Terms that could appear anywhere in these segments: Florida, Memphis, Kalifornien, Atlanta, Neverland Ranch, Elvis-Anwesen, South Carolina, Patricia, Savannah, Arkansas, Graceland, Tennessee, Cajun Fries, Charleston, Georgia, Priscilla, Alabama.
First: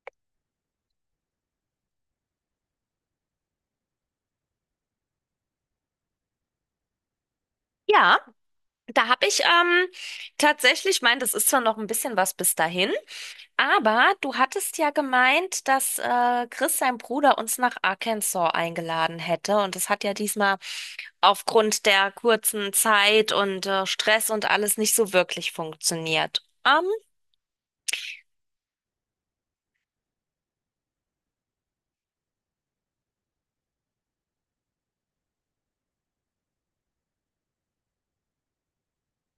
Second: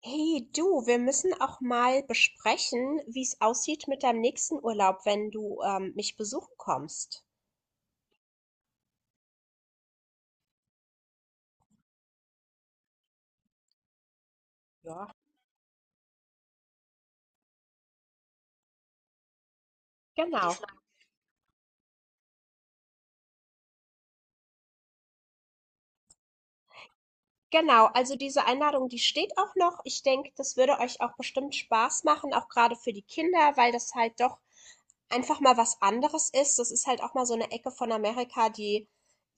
Hey du, wir müssen auch mal besprechen, wie es aussieht mit deinem nächsten Urlaub, wenn du mich besuchen kommst. Ja, da habe ich tatsächlich meint, das ist zwar noch ein bisschen was bis dahin, aber du hattest ja Ja. gemeint, dass Chris, sein Bruder, uns nach Arkansas eingeladen hätte. Und das hat ja Genau. diesmal aufgrund der kurzen Zeit und Stress und alles nicht so wirklich funktioniert. Genau, also diese Einladung, die steht auch noch. Ich denke, das würde euch auch bestimmt Spaß machen, auch gerade für die Kinder, weil das halt doch einfach mal was anderes ist. Das ist halt auch mal so eine Ecke von Amerika, die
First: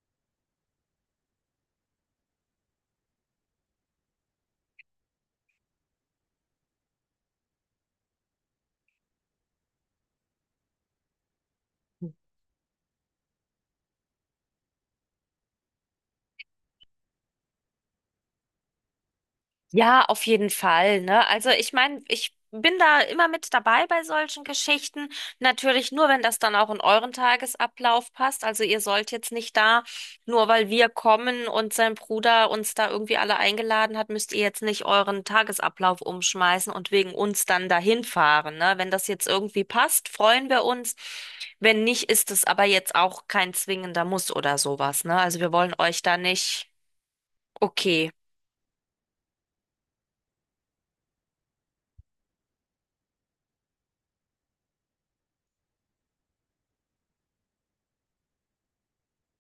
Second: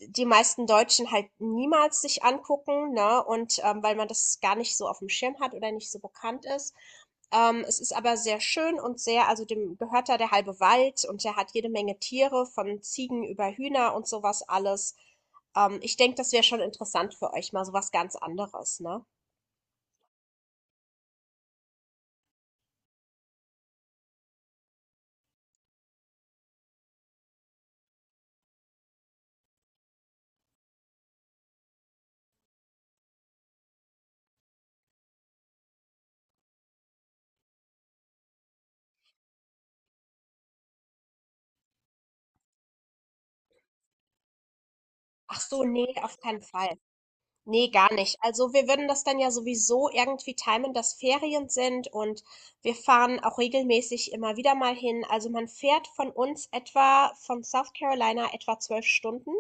die meisten Deutschen halt niemals sich angucken, ne? Und weil man das gar nicht so auf dem Schirm hat oder nicht so bekannt ist. Es ist aber sehr schön und sehr, also dem gehört da der halbe Wald, und der hat jede Menge Tiere, von Ziegen über Hühner und sowas alles. Ich denke, das wäre schon interessant für euch, mal so was ganz anderes, ne? Ja, auf jeden Fall, ne? Also ich meine, ich bin da immer mit dabei bei solchen Geschichten. Natürlich nur, wenn das dann auch in euren Tagesablauf passt. Also ihr sollt jetzt nicht da, nur weil wir kommen und sein Bruder uns da irgendwie alle eingeladen hat, müsst ihr jetzt nicht euren Tagesablauf umschmeißen und wegen uns dann dahin fahren, ne? Wenn das jetzt irgendwie passt, freuen wir uns. Wenn nicht, ist es aber jetzt auch kein zwingender Muss oder sowas, ne? Also Ach wir so, wollen nee, euch da auf keinen nicht, Fall. Nee, gar okay. nicht. Also wir würden das dann ja sowieso irgendwie timen, dass Ferien sind, und wir fahren auch regelmäßig immer wieder mal hin. Also man fährt von uns etwa von South Carolina etwa 12 Stunden.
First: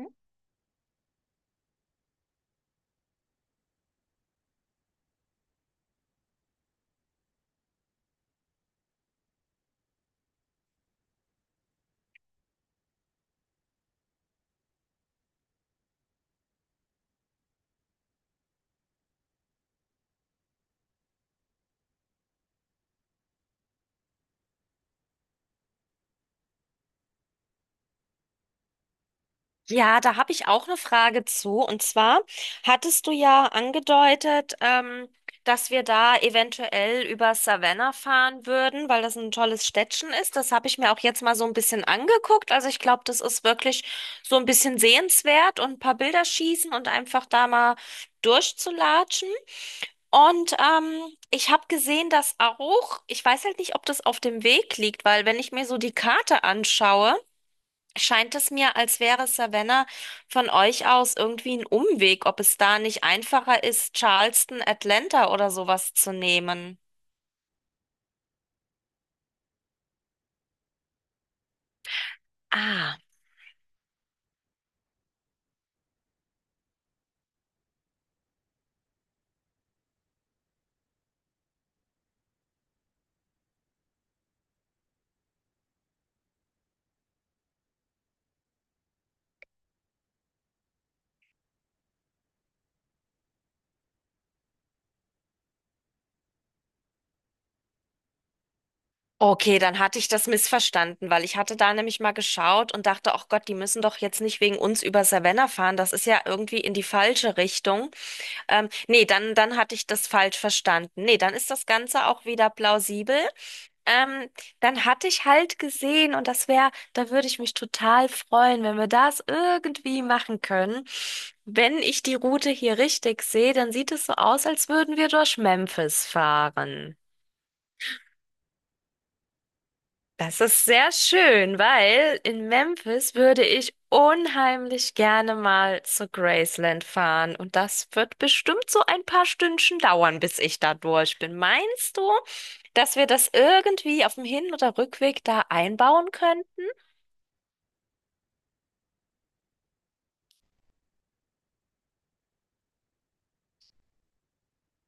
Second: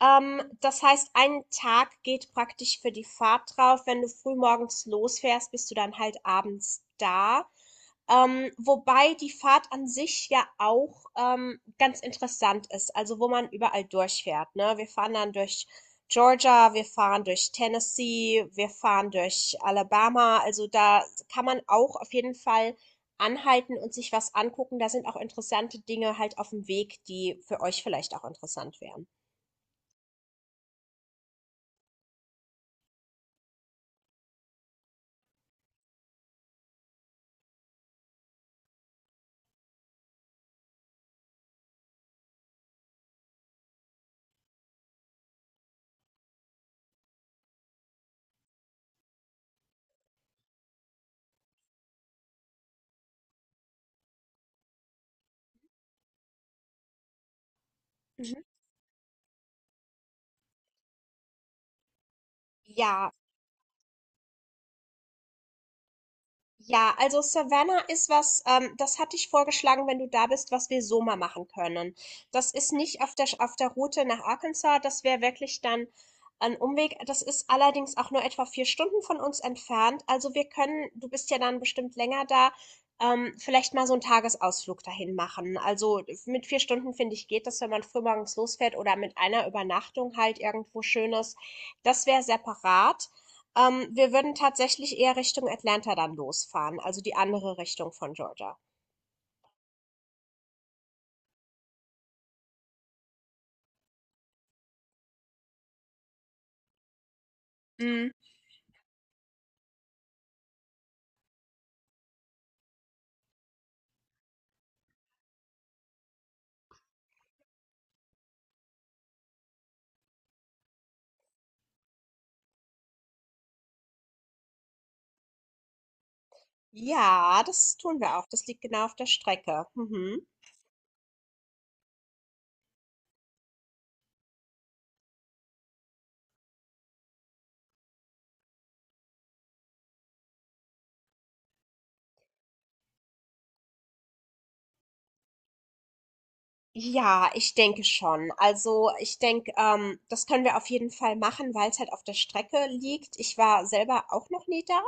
Das heißt, ein Tag geht praktisch für die Fahrt drauf. Wenn du früh morgens losfährst, bist du dann halt abends da. Wobei die Fahrt an sich ja auch ganz interessant ist, also wo man überall durchfährt, ne? Wir fahren dann durch Georgia, wir fahren durch Tennessee, wir fahren durch Alabama, also da kann man auch auf jeden Fall anhalten und sich was angucken. Da sind auch interessante Dinge halt auf dem Weg, die für euch vielleicht auch interessant wären. Ja, da habe ich auch eine Frage zu. Und zwar hattest du ja angedeutet, dass wir da eventuell über Savannah fahren würden, weil das ein tolles Städtchen ist. Das habe ich mir auch jetzt mal so ein bisschen angeguckt. Also ich glaube, das ist wirklich so ein bisschen sehenswert und ein paar Bilder schießen und einfach da mal durchzulatschen. Und ich habe gesehen, dass auch, ich weiß halt nicht, ob das auf dem Weg liegt, weil wenn ich mir so die Karte anschaue, scheint Mhm. es mir, als wäre Savannah von euch aus irgendwie ein Umweg, ob es da nicht Ja. einfacher ist, Charleston, Atlanta oder sowas zu nehmen. Ja, also Savannah ist was, das hatte ich vorgeschlagen, wenn du da bist, was wir so mal machen können. Das ist Ah. nicht auf der Route nach Arkansas, das wäre wirklich dann ein Umweg. Das ist allerdings auch nur etwa 4 Stunden von uns entfernt. Also wir können, du bist ja dann bestimmt länger da, vielleicht mal so einen Tagesausflug dahin machen. Also mit 4 Stunden, finde ich, geht das, wenn man frühmorgens losfährt oder mit einer Übernachtung halt irgendwo Schönes. Das wäre separat. Wir würden tatsächlich eher Richtung Atlanta dann losfahren, also die andere Richtung von Georgia. Okay, dann hatte ich das missverstanden, weil ich hatte da nämlich mal geschaut und dachte, ach Gott, die müssen doch jetzt nicht wegen uns über Savannah fahren. Das ist ja irgendwie in die falsche Richtung. Mm. Nee, dann hatte ich das falsch verstanden. Nee, dann ist das Ganze auch wieder plausibel. Ähm, dann hatte ich halt gesehen und das wäre, da würde ich mich total freuen, wenn wir das irgendwie machen können. Wenn ich die Route hier richtig sehe, dann sieht es so aus, als würden wir durch Memphis fahren. Ja, das tun wir auch. Das liegt genau auf der Strecke. Mhm. Das ist sehr schön, weil in Memphis würde ich unheimlich gerne mal zu Graceland fahren. Und das wird bestimmt so ein paar Stündchen dauern, bis ich da durch bin. Meinst du, dass wir das irgendwie auf dem Hin- oder Rückweg da einbauen könnten? Ja, ich denke schon. Also ich denke, das können wir auf jeden Fall machen, weil es halt auf der Strecke liegt. Ich war selber auch noch nie da.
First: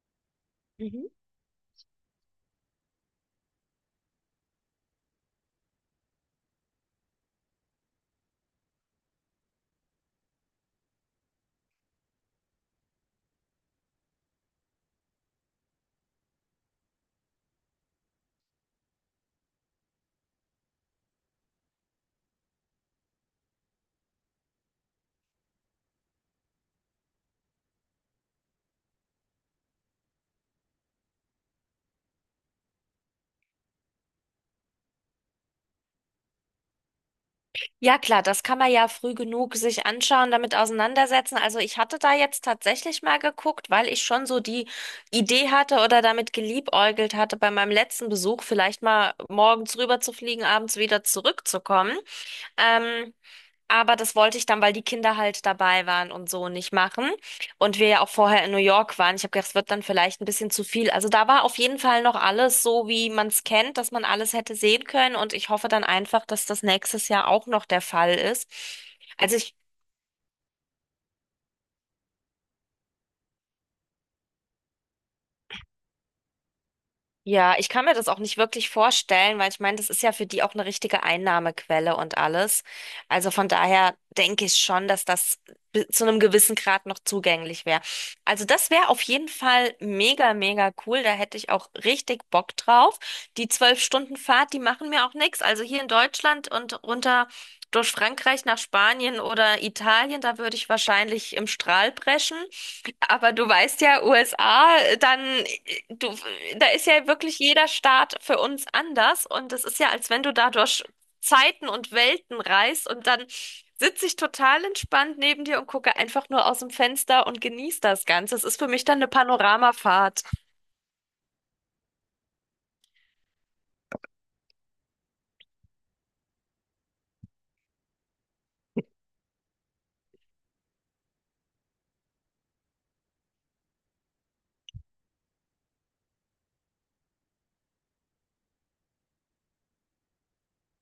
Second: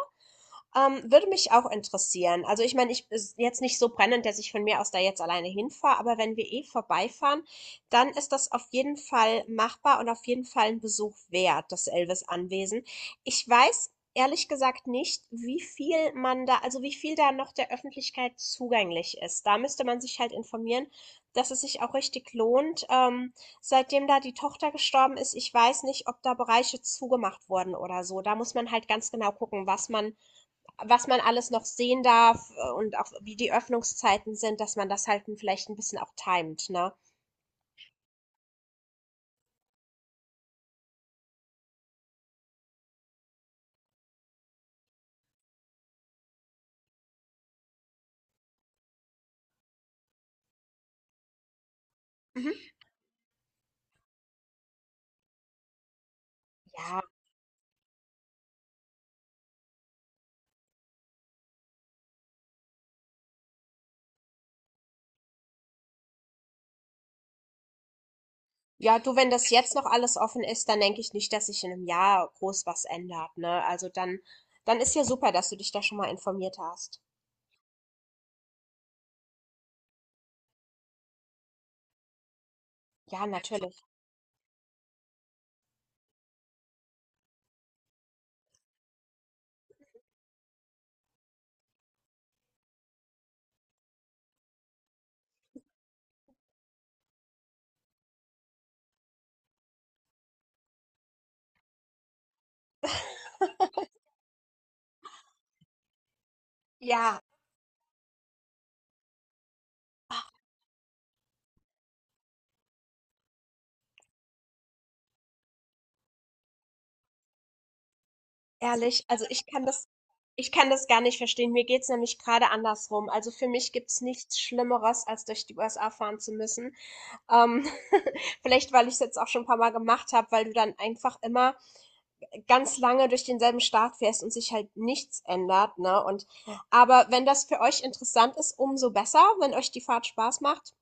Würde mich auch interessieren. Also ich meine, ich ist jetzt nicht so brennend, dass ich von mir aus da jetzt alleine hinfahre, aber wenn wir eh vorbeifahren, dann ist das auf jeden Fall machbar und auf jeden Fall ein Besuch wert, das Elvis-Anwesen. Ich weiß ehrlich gesagt nicht, wie viel man da, also wie viel da noch der Öffentlichkeit zugänglich ist. Da müsste man sich halt informieren, dass es sich auch richtig lohnt. Seitdem da die Tochter gestorben ist, ich weiß nicht, ob da Bereiche zugemacht wurden oder so. Da muss man halt ganz genau gucken, was man alles noch sehen darf, und auch wie die Öffnungszeiten sind, dass man das halt vielleicht ein bisschen auch timet, ne? Ja, klar, das kann man ja früh genug sich anschauen, damit auseinandersetzen. Also ich hatte da jetzt tatsächlich mal geguckt, weil ich schon so die Idee hatte oder damit geliebäugelt hatte, bei meinem letzten Besuch vielleicht mal morgens rüber zu fliegen, abends wieder zurückzukommen. Mhm. Ähm, aber das wollte ich dann, weil die Kinder halt dabei waren und so nicht Ja. machen. Und wir ja auch vorher in New York waren. Ich habe gedacht, es wird dann vielleicht ein bisschen zu viel. Also da war auf jeden Fall noch alles so, wie man es kennt, dass man alles hätte sehen können. Und ich hoffe dann einfach, dass das nächstes Jahr auch noch der Fall ist. Ja, du, wenn Also das ich jetzt noch alles offen ist, dann denke ich nicht, dass sich in einem Jahr groß was ändert, ne? Also dann ist ja super, dass du dich da schon mal informiert hast. Ja, ich kann mir das auch nicht wirklich vorstellen, weil ich meine, das ist ja für die auch eine richtige Einnahmequelle und alles. Ja, Also von natürlich. daher denke ich schon, dass das zu einem gewissen Grad noch zugänglich wäre. Also das wäre auf jeden Fall mega, mega cool. Da hätte ich auch richtig Bock drauf. Die 12 Stunden Fahrt, die machen mir auch nichts. Also hier in Deutschland und runter durch Frankreich nach Spanien oder Italien, da würde ich wahrscheinlich im Strahl brechen. Aber du weißt ja, USA, dann, du, da ist ja Ja, wirklich jeder Staat für uns anders und es ist ja, als wenn du da durch Zeiten und Welten reist und dann sitze ich total entspannt neben dir und gucke einfach nur aus dem Fenster und genieße das Ganze. Es ist für mich dann ehrlich, eine also Panoramafahrt. ich kann das gar nicht verstehen. Mir geht's nämlich gerade andersrum. Also für mich gibt's nichts Schlimmeres, als durch die USA fahren zu müssen. Ähm, Vielleicht, weil ich es jetzt auch schon ein paar Mal gemacht habe, weil du dann einfach immer ganz lange durch denselben Start fährst und sich halt nichts ändert, ne? Und aber wenn das für euch interessant ist, umso besser, wenn euch die Fahrt Spaß macht.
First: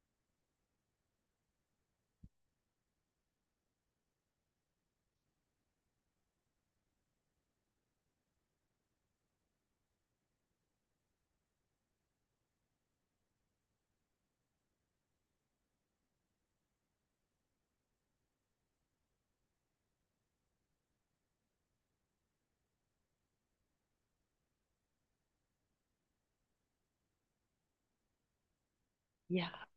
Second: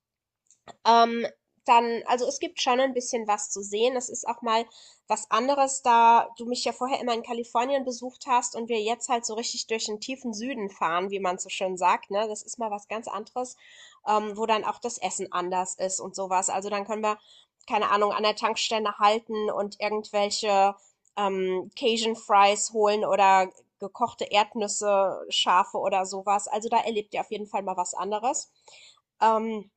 Ähm, Dann, also es gibt schon ein bisschen was zu sehen. Es ist auch mal was anderes, da du mich ja vorher immer in Kalifornien besucht hast und wir jetzt halt so richtig durch den tiefen Süden fahren, wie man so schön sagt, ne? Das ist mal was ganz anderes, wo dann auch das Essen anders ist und sowas. Also dann können wir, keine Ahnung, an der Tankstelle halten und irgendwelche Cajun Fries holen oder gekochte Erdnüsse, Schafe oder sowas. Also da erlebt ihr auf jeden Fall mal was anderes. Ja. Ähm,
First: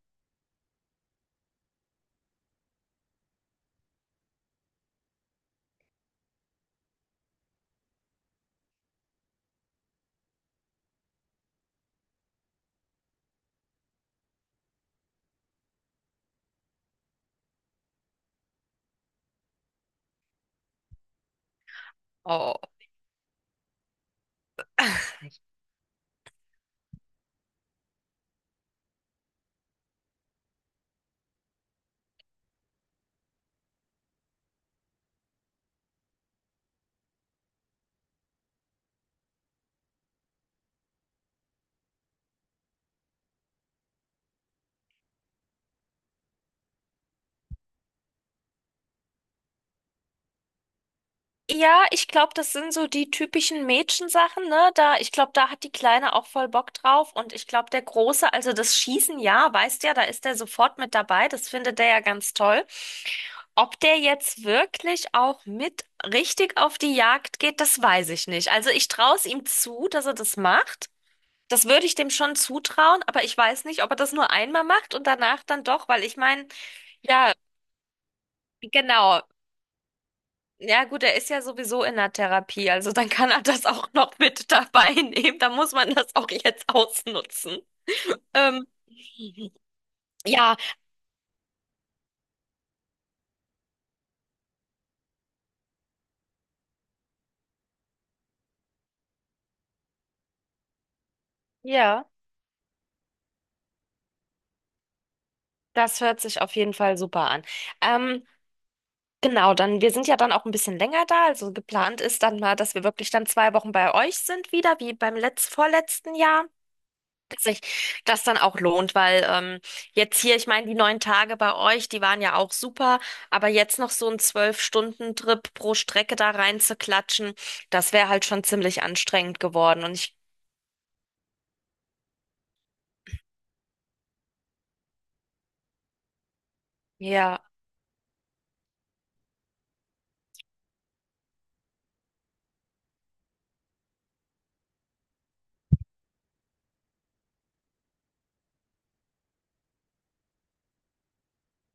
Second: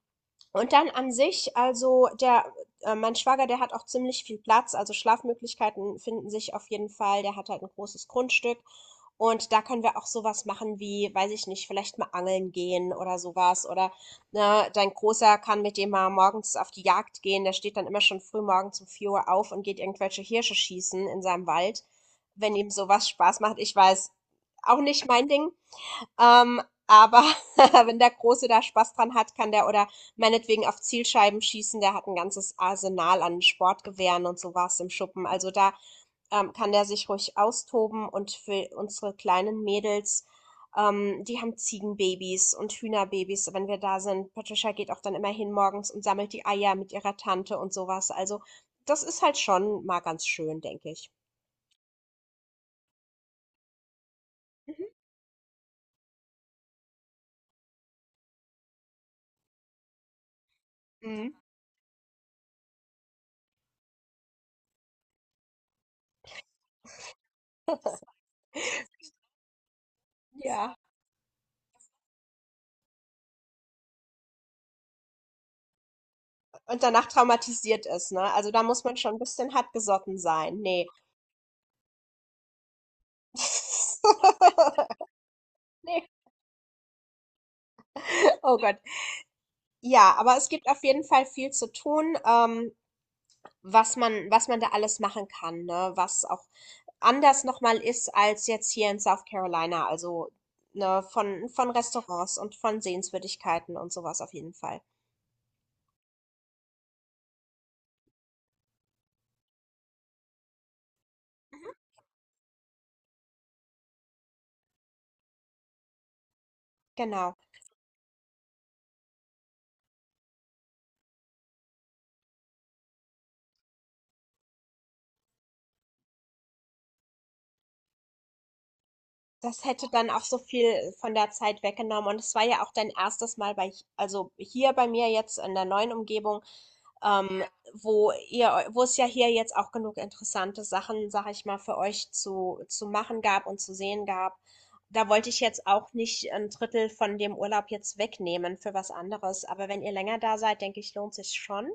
und dann an sich, also mein Schwager, der hat auch ziemlich viel Platz, also Schlafmöglichkeiten finden sich auf jeden Fall. Der hat halt ein großes Grundstück, und da können wir auch sowas machen wie, weiß ich nicht, vielleicht mal angeln gehen oder sowas. Oder ne, dein Großer kann mit dem mal morgens auf die Jagd gehen. Der steht dann immer schon früh morgens um 4 Uhr auf und geht irgendwelche Hirsche schießen in seinem Wald, wenn Oh. ihm sowas Spaß macht. Ich weiß, auch nicht mein Ding. Ähm, aber wenn der Große da Spaß dran hat, kann der oder meinetwegen auf Zielscheiben schießen, der hat ein ganzes Arsenal an Sportgewehren und sowas im Schuppen. Also da kann der sich ruhig austoben, und für unsere kleinen Mädels, die haben Ziegenbabys und Hühnerbabys, wenn wir da sind. Patricia geht auch dann immer hin morgens und sammelt die Eier mit ihrer Tante und sowas. Also das ist halt schon mal ganz schön, denke ich. Ja, ich glaube, das sind so die typischen Mädchensachen, ne? Mhm. Da, ich glaube, da hat die Kleine auch voll Bock drauf. Und ich glaube, der Große, also das Schießen, ja, weißt ja, da ist der sofort mit dabei. Mhm. Das findet der ja ganz toll. Ob der jetzt wirklich auch mit richtig auf die Jagd geht, das weiß ich nicht. Also ich traue es ihm zu, dass er das Ja. macht. Das würde ich dem schon zutrauen, aber ich weiß nicht, ob er das nur einmal macht und danach dann doch, weil ich meine, Und danach ja, traumatisiert ist, ne? Also da muss man schon ein genau. bisschen hartgesotten sein. Ja, Nee. gut, er ist ja sowieso in der Therapie, also dann kann er das auch noch mit dabei nehmen. Da muss man Nee. das auch jetzt ausnutzen. Oh Ähm, Gott. Ja, aber es ja, gibt auf jeden Fall viel zu tun, was man da alles machen kann, ne? Was auch anders nochmal ist als jetzt hier in South Carolina. Also, ne, von ja, Restaurants und von Sehenswürdigkeiten und sowas auf jeden Fall. das hört sich auf jeden Fall super an. Ähm, genau, dann, wir sind ja dann auch ein bisschen länger da. Also geplant ist dann mal, dass wir wirklich dann 2 Wochen bei euch sind wieder, wie beim letz vorletzten Jahr. Genau. Sich das dann auch lohnt, weil jetzt hier, ich meine, die 9 Tage bei euch, die waren ja auch super, aber jetzt noch so ein 12-Stunden-Trip pro Strecke da rein zu klatschen, das wäre halt schon ziemlich anstrengend Das geworden. hätte Und dann ich, auch so viel von der Zeit weggenommen. Und es war ja auch dein erstes Mal bei, also hier bei mir jetzt in der neuen Umgebung, ja, ähm, wo es ja hier jetzt auch genug interessante Sachen, sag ich mal, für euch zu machen gab und zu sehen gab. Da wollte ich jetzt auch nicht ein Drittel von dem Urlaub jetzt wegnehmen für was anderes. Aber wenn ihr länger da seid, denke ich, lohnt sich schon.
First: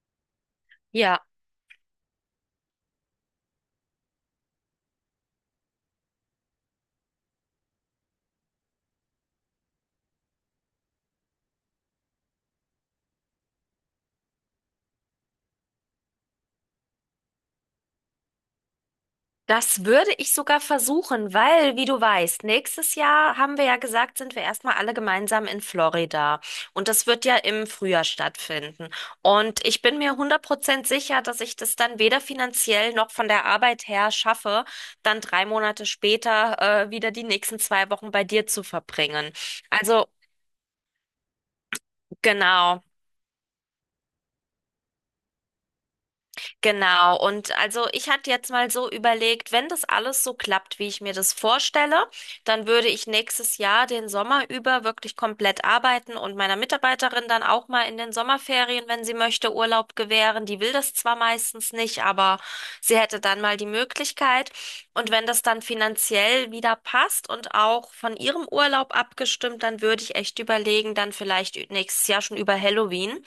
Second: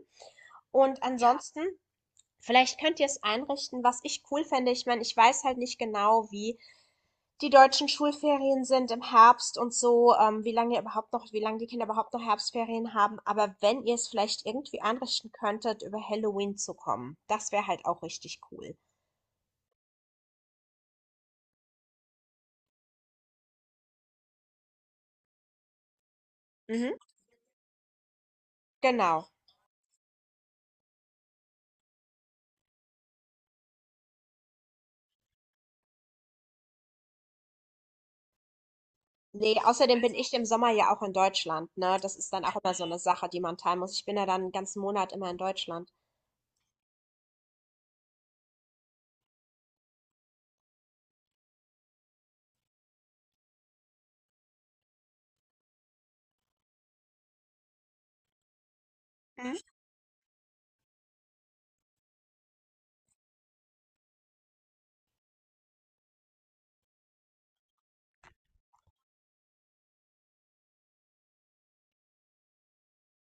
Und ja, ja. ansonsten, vielleicht könnt ihr es einrichten, was ich cool fände. Ich meine, ich weiß halt nicht genau, wie. Die deutschen Schulferien sind im Herbst und so, wie lange ihr überhaupt noch, wie lange die Kinder überhaupt noch Herbstferien haben. Aber wenn ihr es vielleicht irgendwie anrichten könntet, über Halloween zu kommen, das wäre halt auch richtig cool. Das würde ich sogar versuchen, weil, wie du weißt, nächstes Jahr haben wir ja gesagt, sind wir erstmal alle gemeinsam in Florida. Und Mhm, das wird ja im Frühjahr stattfinden. genau. Und ich bin mir 100% sicher, dass ich das dann weder finanziell noch von der Arbeit her schaffe, dann 3 Monate später, wieder die nächsten 2 Wochen bei dir zu verbringen. Ne, außerdem Also, bin ich im Sommer ja auch in Deutschland, ne? Das ist dann auch immer so genau. eine Sache, die man teilen muss. Ich bin ja dann einen ganzen Monat immer in Deutschland. Genau, und also ich hatte jetzt mal so überlegt, wenn das alles so klappt, wie ich mir das vorstelle, dann würde ich nächstes Jahr den Sommer über wirklich komplett arbeiten und meiner Mitarbeiterin dann auch mal in den Sommerferien, wenn sie möchte, Mhm. Urlaub gewähren. Die will das zwar meistens nicht, aber sie hätte dann mal die Möglichkeit. Und wenn das dann finanziell wieder passt und auch von ihrem Urlaub abgestimmt, dann würde ich echt überlegen, dann vielleicht nächstes Jahr schon über Halloween.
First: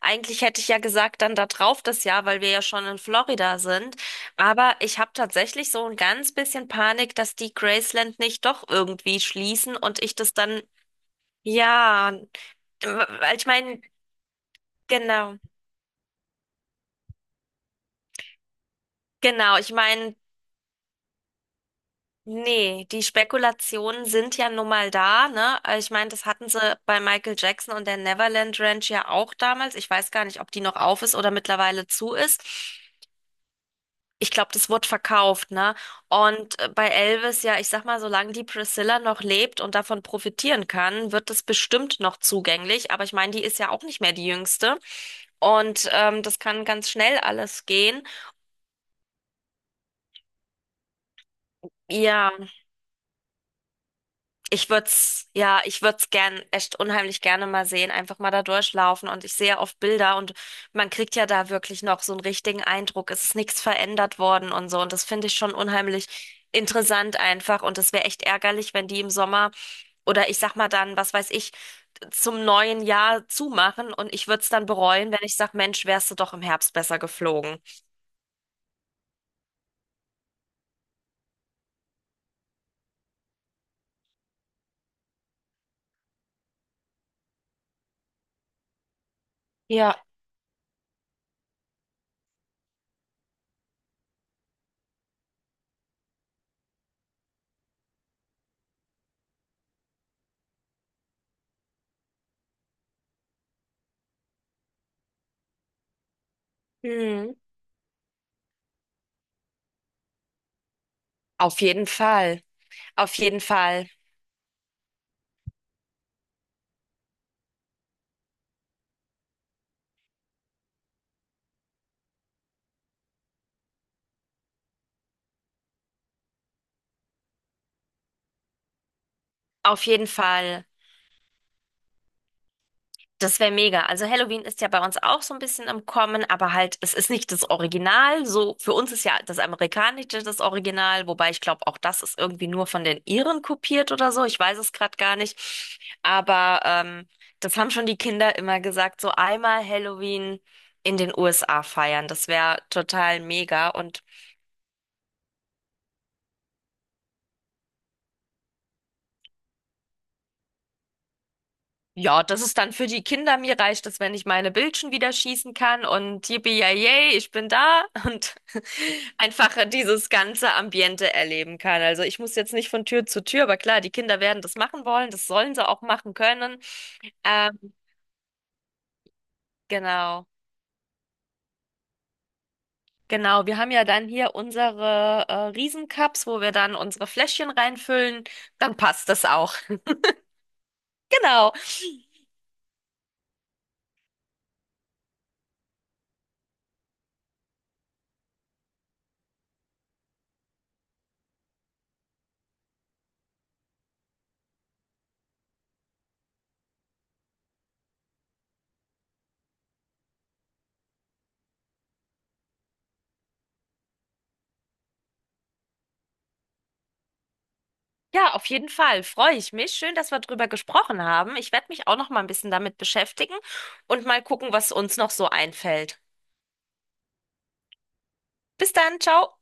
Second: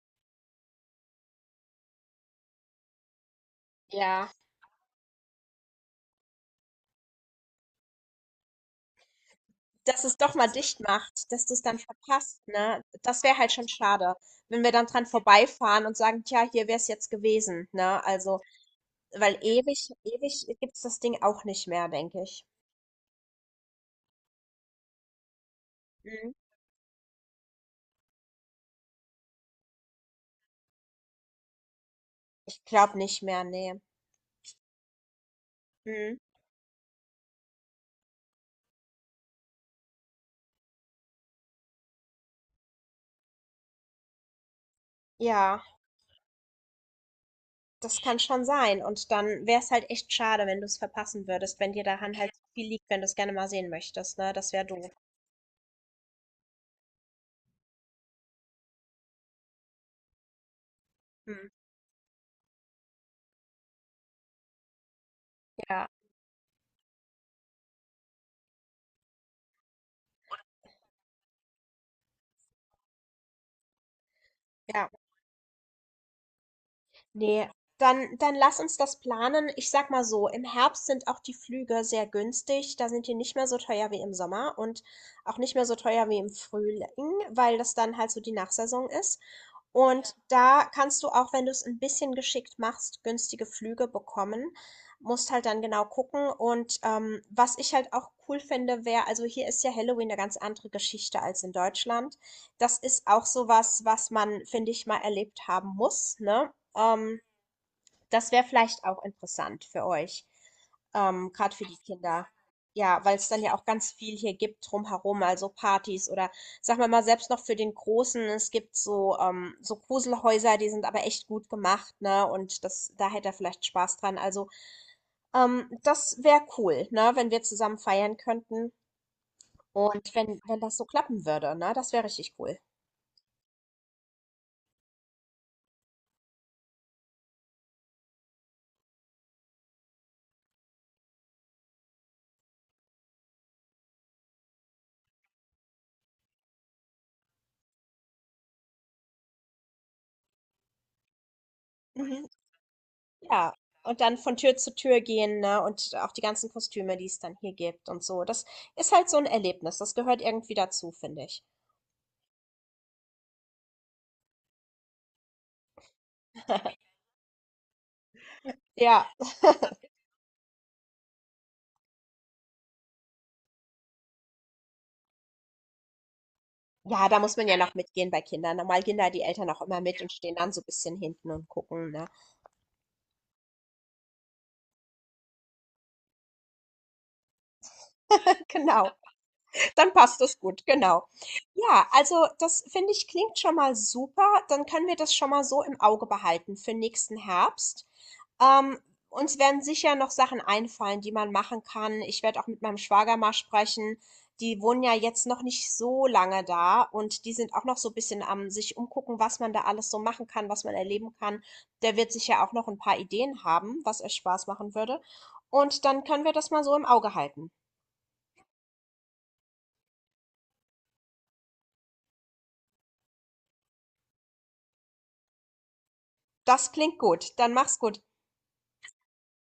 Eigentlich hätte ich ja gesagt, dann da drauf das Jahr, weil wir ja schon in Florida sind. Ja, Aber ich habe tatsächlich so ein ganz bisschen Panik, dass die Graceland nicht doch irgendwie schließen dass und ich es doch das mal dann, dicht macht, dass du es dann ja, verpasst, ne? Das wäre weil ich halt schon meine, schade, wenn wir dann dran genau, vorbeifahren und sagen: „Tja, hier wäre es jetzt gewesen“, ne? Also weil genau, ich ewig, meine, ewig gibt's das Ding auch nicht mehr, denke ich. nee, die Spekulationen sind ja nun mal da, ne? Also ich meine, das Mhm. hatten sie bei Michael Jackson und der Neverland Ranch ja auch damals. Ich weiß gar nicht, ob die noch auf ist oder mittlerweile zu ist. Ich glaube nicht mehr, nee. Ich glaube, das wird verkauft, ne? Mhm. Und bei Elvis, ja, ich sag mal, solange die Priscilla noch lebt und davon profitieren kann, wird das bestimmt noch zugänglich. Aber ich meine, die ist ja auch nicht mehr die Jüngste. Ja, Und das kann ganz schnell alles das gehen. kann schon sein. Und dann wäre es halt echt schade, wenn du es verpassen würdest, wenn dir daran Ja, halt so viel liegt, wenn du es gerne mal sehen möchtest, ne? Das wäre ich doof. würd's, ja, ich würd's gern, echt unheimlich gerne mal sehen, einfach mal da durchlaufen. Und ich sehe ja oft Bilder und man kriegt ja Mhm. da wirklich noch so einen richtigen Eindruck. Es ist nichts verändert worden und so. Und das finde ich schon Ja, unheimlich interessant einfach. Und es wäre echt ärgerlich, wenn die im Sommer oder ich sag mal dann, was weiß ich, zum neuen Jahr zumachen. Und ich würd's dann ja. bereuen, wenn ich sag, Mensch, wärst du doch im Herbst besser Nee. geflogen. Dann lass uns das planen. Ich sag mal so, im Herbst sind auch die Flüge sehr günstig. Da sind die nicht mehr so teuer wie im Sommer und auch nicht mehr so teuer wie im Frühling, weil das dann halt so die Nachsaison ist. Ja. Und da kannst du auch, wenn du es ein bisschen geschickt machst, günstige Flüge bekommen. Musst halt dann genau gucken, und was ich halt auch cool finde, wäre, also hier ist ja Halloween eine ganz andere Geschichte als in Deutschland. Das ist auch so was, was man, finde ich, mal erlebt haben muss, ne? Mhm. Das wäre vielleicht auch interessant für euch, gerade Auf für die jeden Kinder. Fall. Ja, Auf weil es jeden dann ja auch Fall. ganz viel hier gibt drumherum, also Partys oder, sagen wir mal, selbst noch für den Großen, es gibt so Gruselhäuser, die sind aber echt gut gemacht, ne? Und das, da hätte er vielleicht Spaß dran. Also das wäre cool, ne? Wenn wir zusammen feiern könnten, Auf jeden und wenn Fall. das so klappen würde, ne? Das wäre richtig cool. Das wäre mega. Also Halloween ist ja bei uns auch so ein bisschen im Kommen, aber halt, es ist nicht das Original. So, für uns ist ja das Amerikanische das Original, wobei ich glaube, auch das ist irgendwie nur von den Iren kopiert oder so. Ich weiß es gerade gar nicht. Aber das haben schon die Kinder immer gesagt, so einmal Halloween in den USA feiern. Das Mhm. wäre total Ja, mega. und Und dann von Tür zu Tür gehen, ne? Und auch die ganzen Kostüme, die es dann hier gibt und so. Das ist halt so ein Erlebnis. Das gehört irgendwie dazu, finde ich. ja, das ist dann für die Kinder. Mir reicht es, wenn ich meine Bildchen wieder schießen kann und yippie yay, ich bin da und Ja. einfach dieses ganze Ambiente erleben kann. Also ich muss jetzt nicht von Tür zu Tür, aber klar, die Kinder werden das machen wollen, das sollen sie auch machen können. Ja, da muss man ja noch Ähm, mitgehen bei Kindern. Normal gehen da die Eltern auch immer mit und genau. stehen dann so ein bisschen hinten und gucken, ne? Genau, wir haben ja dann hier unsere Riesencups, wo wir dann unsere Fläschchen reinfüllen. Dann Genau. passt das auch. Dann passt das gut, genau. Genau. Ja, also das finde ich klingt schon mal super. Dann können wir das schon mal so im Auge behalten für nächsten Herbst. Ähm, Uns werden sicher noch Sachen einfallen, die man machen kann. Ich werde auch mit meinem Schwager mal sprechen. Die wohnen ja jetzt noch nicht so lange da, und die sind auch noch so ein bisschen am sich umgucken, was man da alles so machen kann, was man erleben kann. Der wird sicher auch noch ein paar Ideen haben, was euch Spaß machen würde. Und dann können wir das mal so im Auge halten. Ja, auf jeden Fall. Freue ich mich. Schön, dass wir drüber gesprochen haben. Ich werde mich auch noch mal ein bisschen damit beschäftigen und mal gucken, was uns noch so einfällt. Das klingt gut. Dann mach's gut. Bis dann, ciao.